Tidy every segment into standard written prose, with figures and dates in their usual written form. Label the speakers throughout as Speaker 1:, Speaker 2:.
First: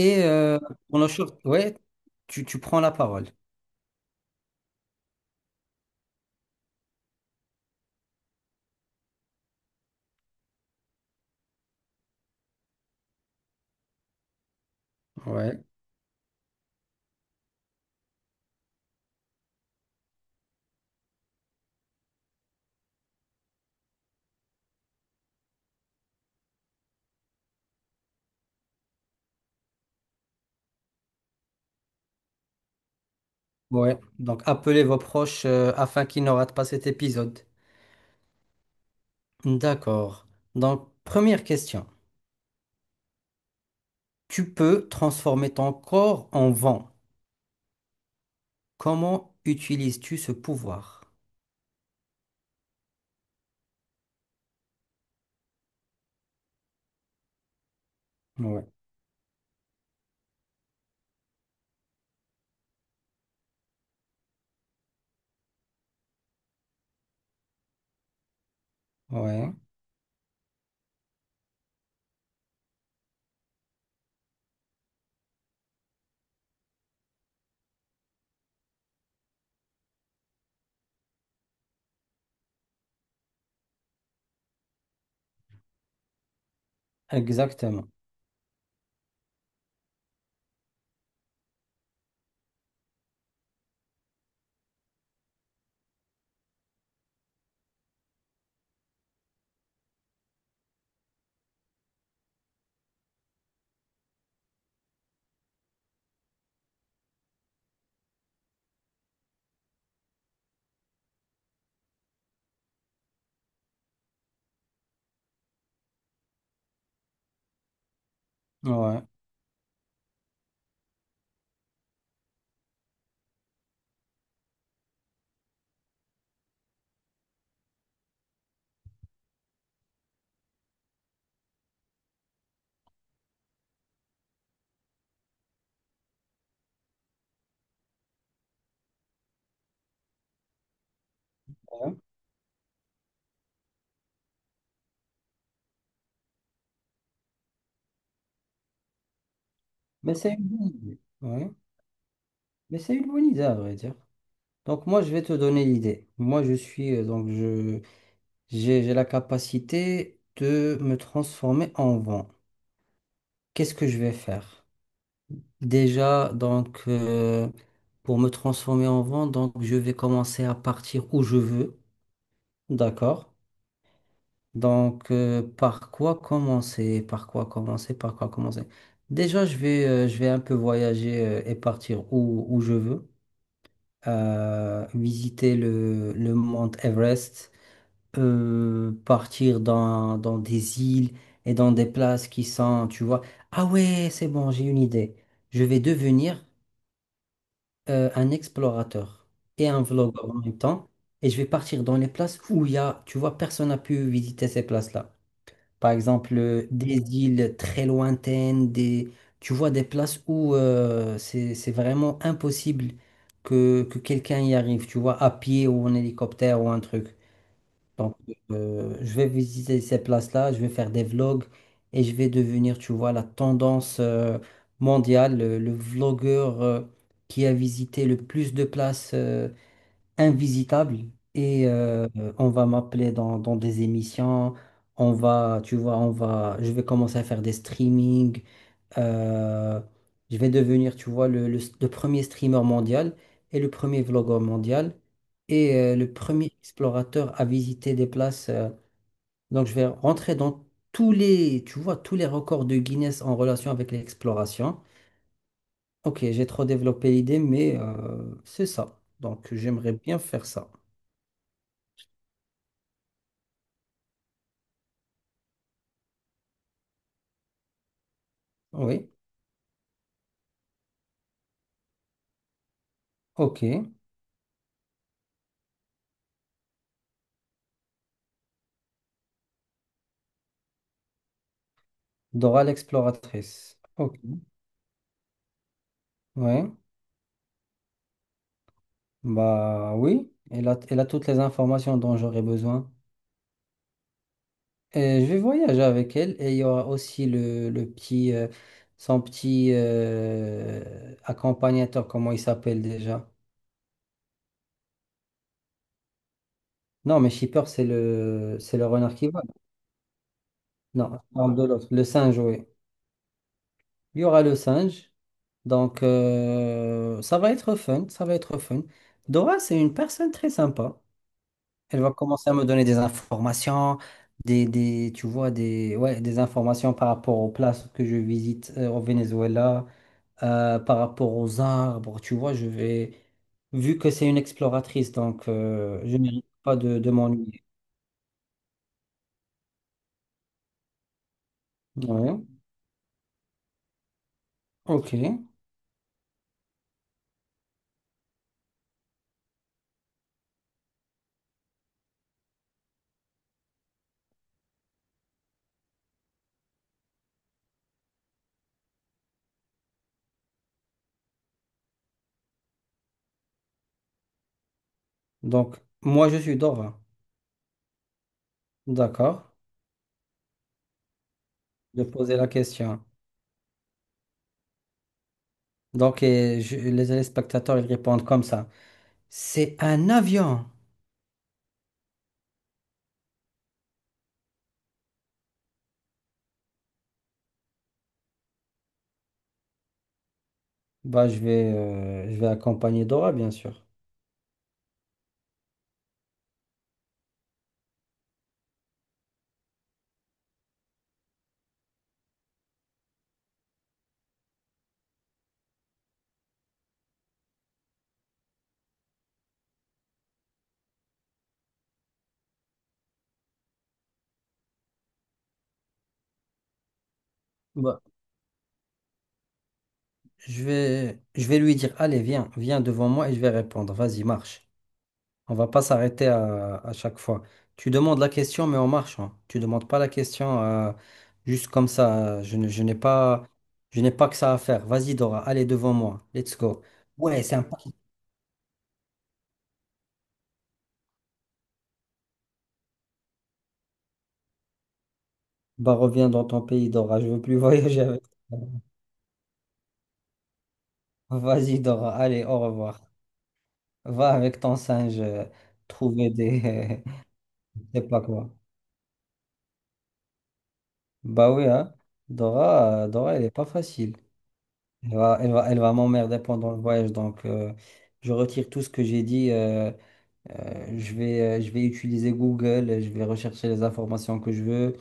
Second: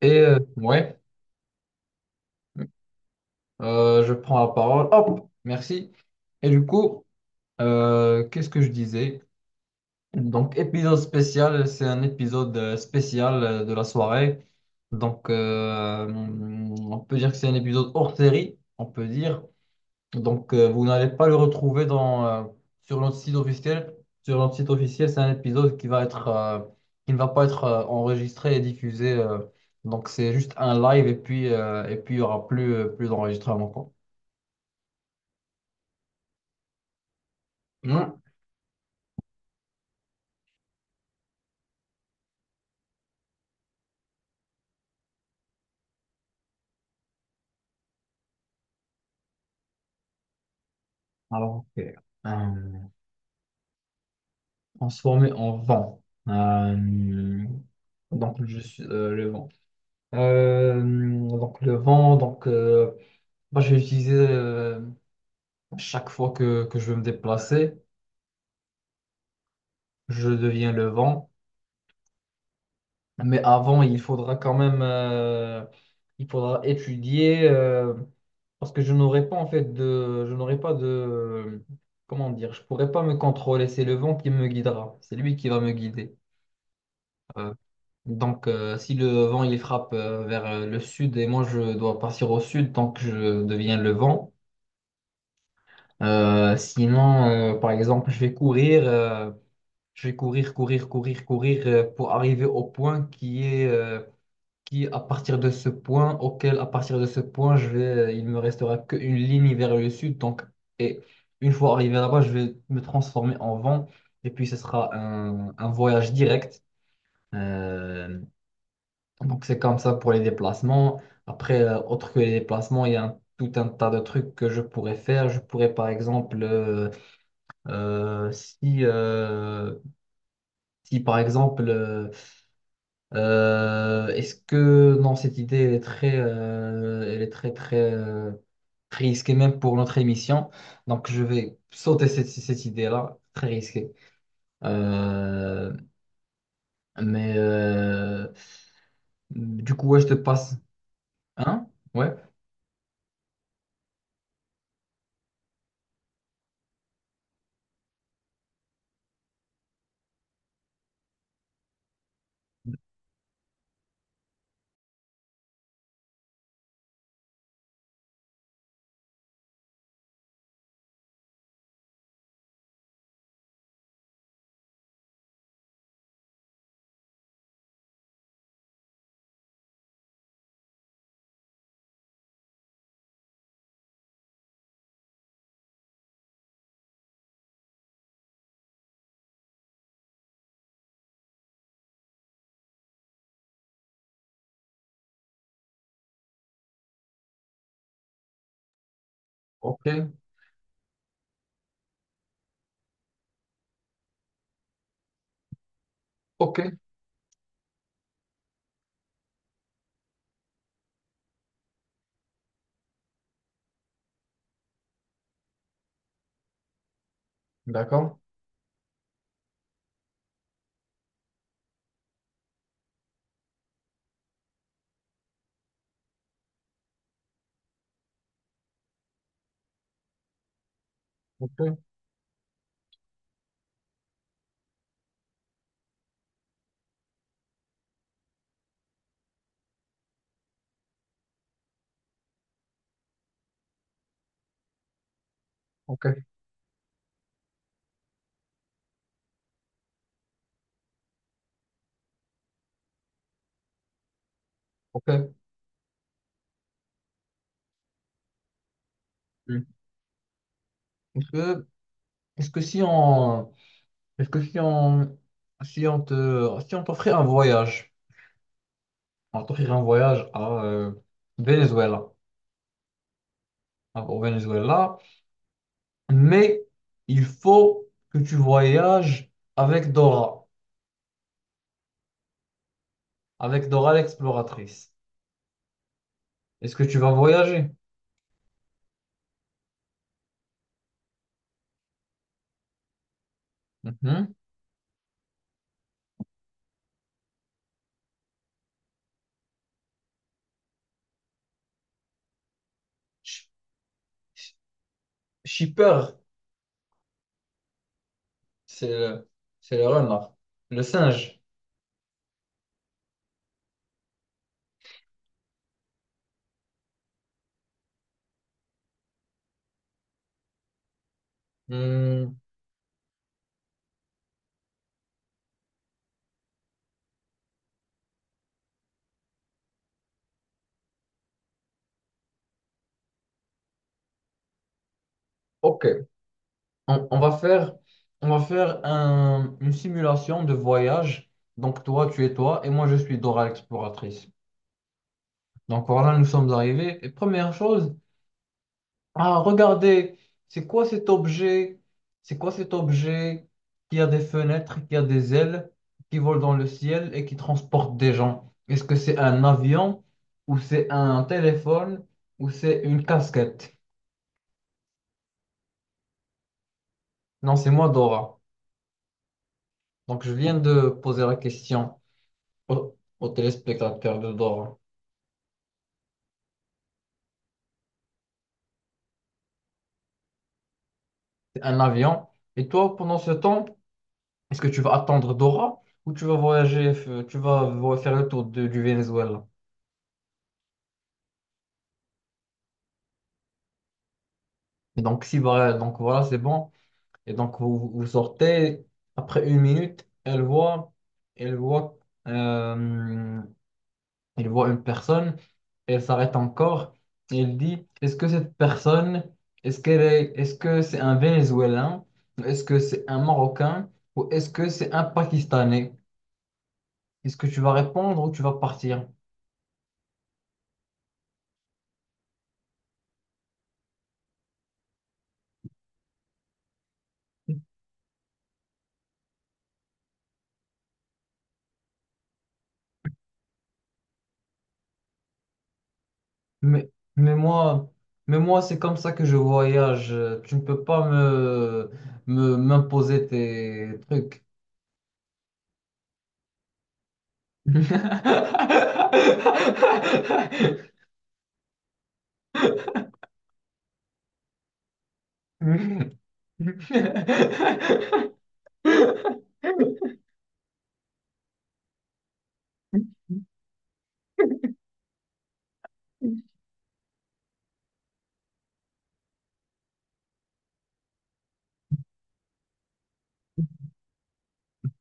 Speaker 1: Et euh,
Speaker 2: euh,
Speaker 1: ouais,
Speaker 2: pour nos choses, ouais, tu prends la parole.
Speaker 1: je prends la parole. Hop, merci. Et du coup, qu'est-ce que je disais? Donc, épisode spécial, c'est un épisode spécial de la soirée.
Speaker 2: Ouais.
Speaker 1: On peut dire que c'est un épisode hors série, on peut dire. Vous n'allez pas le retrouver sur notre site officiel. Sur notre site officiel, c'est un épisode qui va être, qui ne va pas être enregistré et diffusé. Donc, c'est juste un live et puis il n'y aura plus d'enregistrement, quoi.
Speaker 2: Ouais, donc appelez vos proches afin qu'ils ne ratent pas cet épisode.
Speaker 1: Non.
Speaker 2: D'accord. Donc, première question. Tu peux transformer ton corps en vent. Comment utilises-tu ce pouvoir?
Speaker 1: Alors, ok. Euh, transformé en vent. Euh, donc, je
Speaker 2: Ouais,
Speaker 1: suis le vent. Euh, donc, le vent, moi, je vais utiliser chaque fois que je veux me déplacer,
Speaker 2: ouais,
Speaker 1: je deviens le vent. Mais avant, il faudra quand même, il faudra étudier, parce que je n'aurai pas en fait de, je n'aurai pas de, comment dire, je pourrai pas me contrôler. C'est le vent qui me guidera, c'est lui qui va me guider. Euh,
Speaker 2: Exactement.
Speaker 1: donc, si le vent il frappe vers le sud et moi je dois partir au sud tant que je deviens le vent. Sinon, par exemple, je vais courir, je vais courir, courir, courir, courir, pour arriver au point qui est qui, à partir de ce point, auquel, à partir de ce point, je vais, il me restera qu'une ligne vers le sud. Donc, et une fois arrivé là-bas, je vais me transformer en vent. Et puis, ce sera un voyage direct. Euh,
Speaker 2: Ouais,
Speaker 1: donc, c'est comme ça pour les déplacements. Après, autre que les déplacements, il y a tout un tas de trucs que je pourrais faire. Je pourrais, par exemple, si, si, par exemple, est-ce que non, cette idée elle est très, elle est très très risquée même pour notre émission. Donc je vais
Speaker 2: ouais.
Speaker 1: sauter cette, cette idée-là, très risquée. Euh, mais du coup, ouais, je te
Speaker 2: Mais c'est une
Speaker 1: passe.
Speaker 2: bonne idée. Ouais.
Speaker 1: Hein? Ouais.
Speaker 2: Mais c'est une bonne idée, à vrai dire. Donc, moi, je vais te donner l'idée. Moi, je suis, donc, je, j'ai la capacité de me transformer en vent. Qu'est-ce que je vais faire? Déjà, pour me transformer en vent, donc, je vais commencer à partir où je veux. D'accord? Donc, par quoi commencer? Par quoi commencer? Par quoi commencer? Déjà, je vais un peu voyager, et partir où je veux. Visiter le mont Everest. Euh, partir dans des îles et dans des places qui sont, tu vois. Ah ouais, c'est bon, j'ai une idée. Je vais devenir un explorateur et un
Speaker 1: Ok.
Speaker 2: vlogueur en même temps. Et je vais partir dans les places où il y a, tu vois, personne n'a pu visiter ces places-là. Par exemple,
Speaker 1: Ok.
Speaker 2: des îles très lointaines, des, tu vois, des places où c'est vraiment impossible que quelqu'un y arrive, tu vois, à pied ou en hélicoptère ou un truc.
Speaker 1: D'accord.
Speaker 2: Donc, je vais visiter ces places-là, je vais faire des vlogs et je vais devenir, tu vois, la tendance mondiale, le vlogueur qui a visité le plus de places invisitables. Et
Speaker 1: Ok.
Speaker 2: on va m'appeler dans des émissions, on va, tu vois, on va, je vais commencer à faire des streamings, euh, je vais devenir, tu vois, le premier streamer mondial et le premier vlogueur mondial et
Speaker 1: Ok.
Speaker 2: le premier explorateur à visiter des places. Donc, je vais rentrer dans tous les, tu vois, tous les records de Guinness en relation avec l'exploration.
Speaker 1: Ok.
Speaker 2: Ok, j'ai trop développé l'idée, mais c'est ça. Donc,
Speaker 1: Hmm.
Speaker 2: j'aimerais bien faire ça.
Speaker 1: Est-ce que, est-ce que si on, est-ce que si on, si on te, si on t'offrait un voyage,
Speaker 2: Oui,
Speaker 1: on t'offrirait un voyage à Venezuela.
Speaker 2: ok.
Speaker 1: Hein, au Venezuela, mais il faut que tu voyages avec Dora,
Speaker 2: Dora
Speaker 1: avec
Speaker 2: l'exploratrice.
Speaker 1: Dora
Speaker 2: Ok,
Speaker 1: l'exploratrice.
Speaker 2: ouais.
Speaker 1: Est-ce que tu vas voyager?
Speaker 2: Bah oui, elle a toutes les informations dont j'aurais besoin.
Speaker 1: Mhm.
Speaker 2: Je vais voyager avec elle et il y aura aussi le petit, son petit accompagnateur, comment il s'appelle déjà?
Speaker 1: Sh- sh- Shipper,
Speaker 2: Non, mais Shipper, c'est c'est le
Speaker 1: c'est
Speaker 2: renard
Speaker 1: le,
Speaker 2: qui vole.
Speaker 1: c'est le renard, le
Speaker 2: Non, je
Speaker 1: singe.
Speaker 2: parle de l'autre, le singe, oui. Il y aura le singe, donc ça va être fun, ça va être fun. Dora, c'est une personne très sympa. Elle va
Speaker 1: Hmm,
Speaker 2: commencer à me donner des informations, des, tu vois, des, ouais, des informations par rapport aux places que je visite au Venezuela. Euh, par rapport aux arbres. Tu vois, vu que c'est une exploratrice, donc
Speaker 1: ok,
Speaker 2: je ne mérite pas
Speaker 1: on,
Speaker 2: de
Speaker 1: on va
Speaker 2: m'ennuyer.
Speaker 1: faire, on va faire une simulation de voyage. Donc toi, tu es
Speaker 2: Ouais.
Speaker 1: toi et moi, je suis Dora l'exploratrice.
Speaker 2: Ok.
Speaker 1: Donc voilà, nous sommes arrivés. Et première chose, ah, regardez, c'est quoi cet objet? C'est quoi cet objet qui a des fenêtres, qui a des ailes, qui vole dans le ciel et qui transporte des gens? Est-ce que c'est un avion ou c'est un téléphone ou c'est une casquette?
Speaker 2: Donc, moi, je suis Dora.
Speaker 1: Non, c'est moi, Dora.
Speaker 2: D'accord.
Speaker 1: Donc, je viens de poser la question
Speaker 2: Je posais la
Speaker 1: au,
Speaker 2: question.
Speaker 1: au téléspectateur de Dora.
Speaker 2: Les téléspectateurs, ils répondent comme ça. C'est un avion.
Speaker 1: C'est un avion. Et toi, pendant ce temps, est-ce que tu vas attendre Dora ou tu vas voyager, f- tu vas vo- faire le tour du Venezuela?
Speaker 2: Bah, je vais accompagner Dora, bien sûr.
Speaker 1: Et donc, si, voilà, donc voilà, c'est bon. Et donc, vous, vous sortez, après une minute, elle voit, euh, elle voit une personne, elle s'arrête encore, et elle dit, est-ce que cette personne, est-ce qu'elle est, est-ce que c'est un Vénézuélien, est-ce que c'est un Marocain, ou est-ce que c'est un Pakistanais? Est-ce que tu vas
Speaker 2: Bah,
Speaker 1: répondre ou tu vas partir?
Speaker 2: je vais lui dire, allez, viens, viens devant moi et je vais répondre. Vas-y, marche. On va pas s'arrêter à chaque fois. Tu demandes la question, mais en marchant. Tu demandes pas la question juste comme ça. Je n'ai pas, je n'ai pas que ça à faire. Vas-y, Dora, allez devant moi. Let's go.
Speaker 1: Mais, mais
Speaker 2: Ouais, c'est un paquet.
Speaker 1: moi, mais moi, c'est comme ça que je voyage. Tu ne peux pas m'imposer tes trucs.
Speaker 2: Bah, reviens dans ton pays, Dora. Je veux plus voyager avec toi. Vas-y, Dora. Allez, au revoir. Va avec ton singe trouver des. Je sais pas quoi. Bah oui, hein. Dora, elle est pas facile. Elle va m'emmerder pendant le voyage. Donc, je retire tout ce que j'ai dit. Je vais utiliser Google, je vais rechercher les informations que je veux.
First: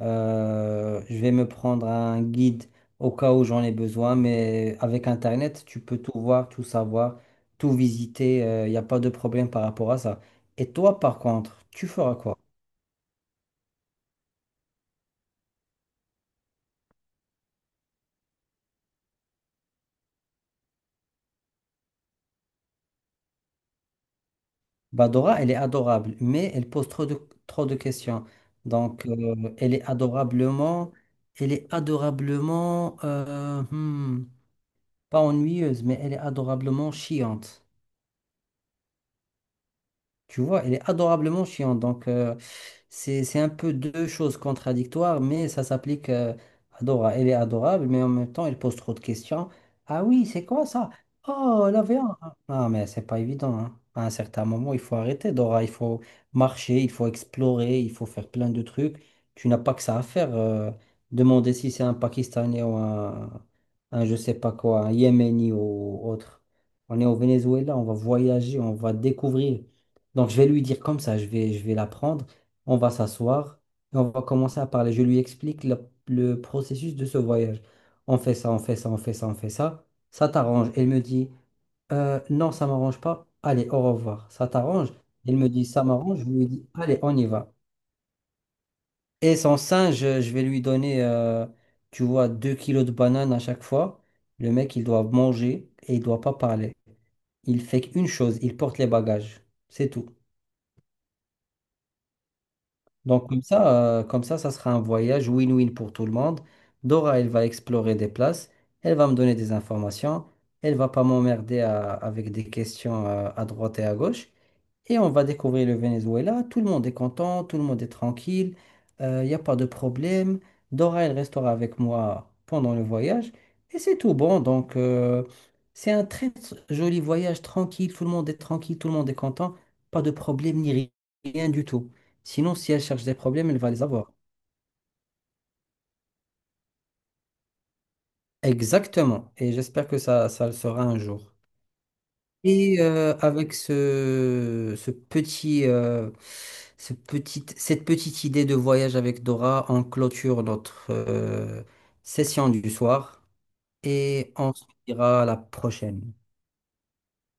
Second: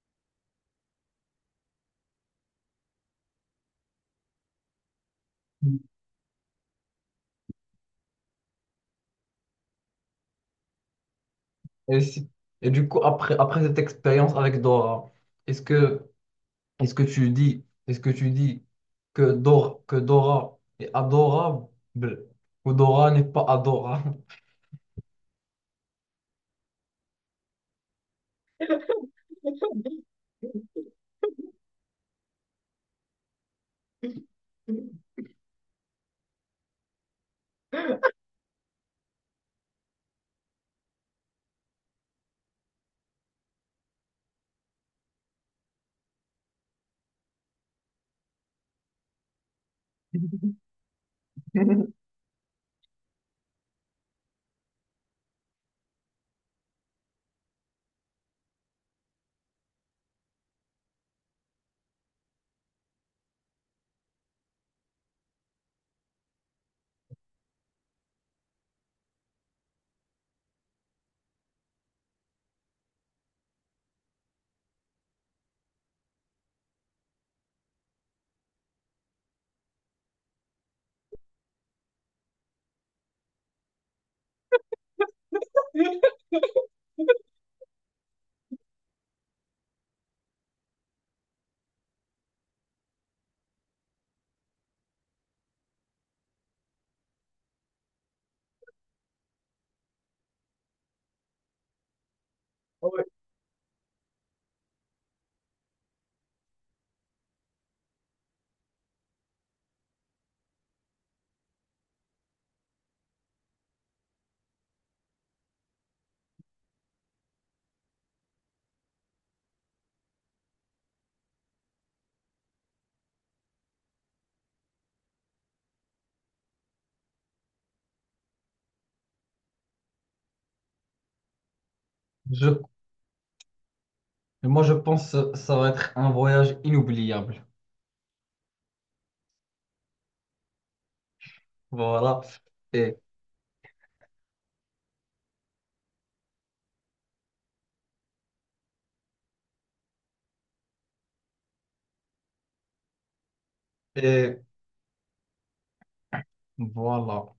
Speaker 2: Je vais me prendre un guide au cas où j'en ai besoin, mais avec Internet, tu peux tout voir, tout savoir, tout visiter. Il n'y a pas de problème par rapport à ça. Et toi, par contre, tu
Speaker 1: Et,
Speaker 2: feras
Speaker 1: si-
Speaker 2: quoi?
Speaker 1: et du coup, après, après cette expérience avec Dora, est-ce que, est-ce que tu dis que Dora est adorable ou Dora n'est pas adorable?
Speaker 2: Bah, Dora, elle est adorable, mais elle pose trop trop de questions. Donc, elle est adorablement, pas ennuyeuse, mais elle est adorablement chiante. Tu vois, elle est adorablement chiante. Donc, c'est un peu deux choses contradictoires, mais ça s'applique à Dora. Elle est adorable, mais en même temps, elle pose trop de questions. Ah oui, c'est quoi ça? Oh, la viande. Non, mais c'est pas évident. Hein. À un certain moment, il faut arrêter, Dora. Il faut marcher, il faut explorer, il faut faire plein de trucs. Tu n'as pas que ça à faire. Euh, demander si c'est un Pakistanais ou un je sais pas quoi, un Yéméni ou autre. On est au Venezuela, on va voyager, on va découvrir. Donc, je vais lui dire comme ça, je vais la prendre, on va s'asseoir et on va commencer à parler. Je lui explique le processus de ce voyage. On fait ça, on fait ça, on fait ça, on fait ça. Ça t'arrange. Elle me dit, euh, non, ça m'arrange pas. Allez, au revoir. Ça t'arrange? Elle me dit, ça m'arrange. Je lui dis, allez, on y va. Et son singe, je vais lui donner, tu vois, 2 kilos de bananes à chaque fois. Le mec, il doit manger et il doit pas parler. Il fait qu'une chose, il porte les bagages. C'est tout. Donc comme ça, ça sera un voyage win-win pour tout le monde. Dora, elle va explorer des places, elle va me donner des informations, elle va pas m'emmerder avec des questions à droite et à gauche. Et on va découvrir le Venezuela. Tout le monde est content, tout le monde est tranquille, il n'y a pas de problème. Dora, elle restera avec moi pendant le voyage. Et c'est tout bon. Donc, c'est un joli voyage tranquille. Tout le monde est tranquille, tout le monde est content. Pas de problème ni rien du tout. Sinon,
Speaker 1: Je,
Speaker 2: si elle cherche des problèmes, elle va les avoir.
Speaker 1: moi, je pense que ça va être un voyage inoubliable.
Speaker 2: Exactement. Et j'espère que ça le sera un jour.
Speaker 1: Voilà.
Speaker 2: Et
Speaker 1: Et,
Speaker 2: avec ce petit, cette petite idée de voyage avec Dora, on clôture notre session du soir et
Speaker 1: et
Speaker 2: on se dira à la prochaine.
Speaker 1: voilà.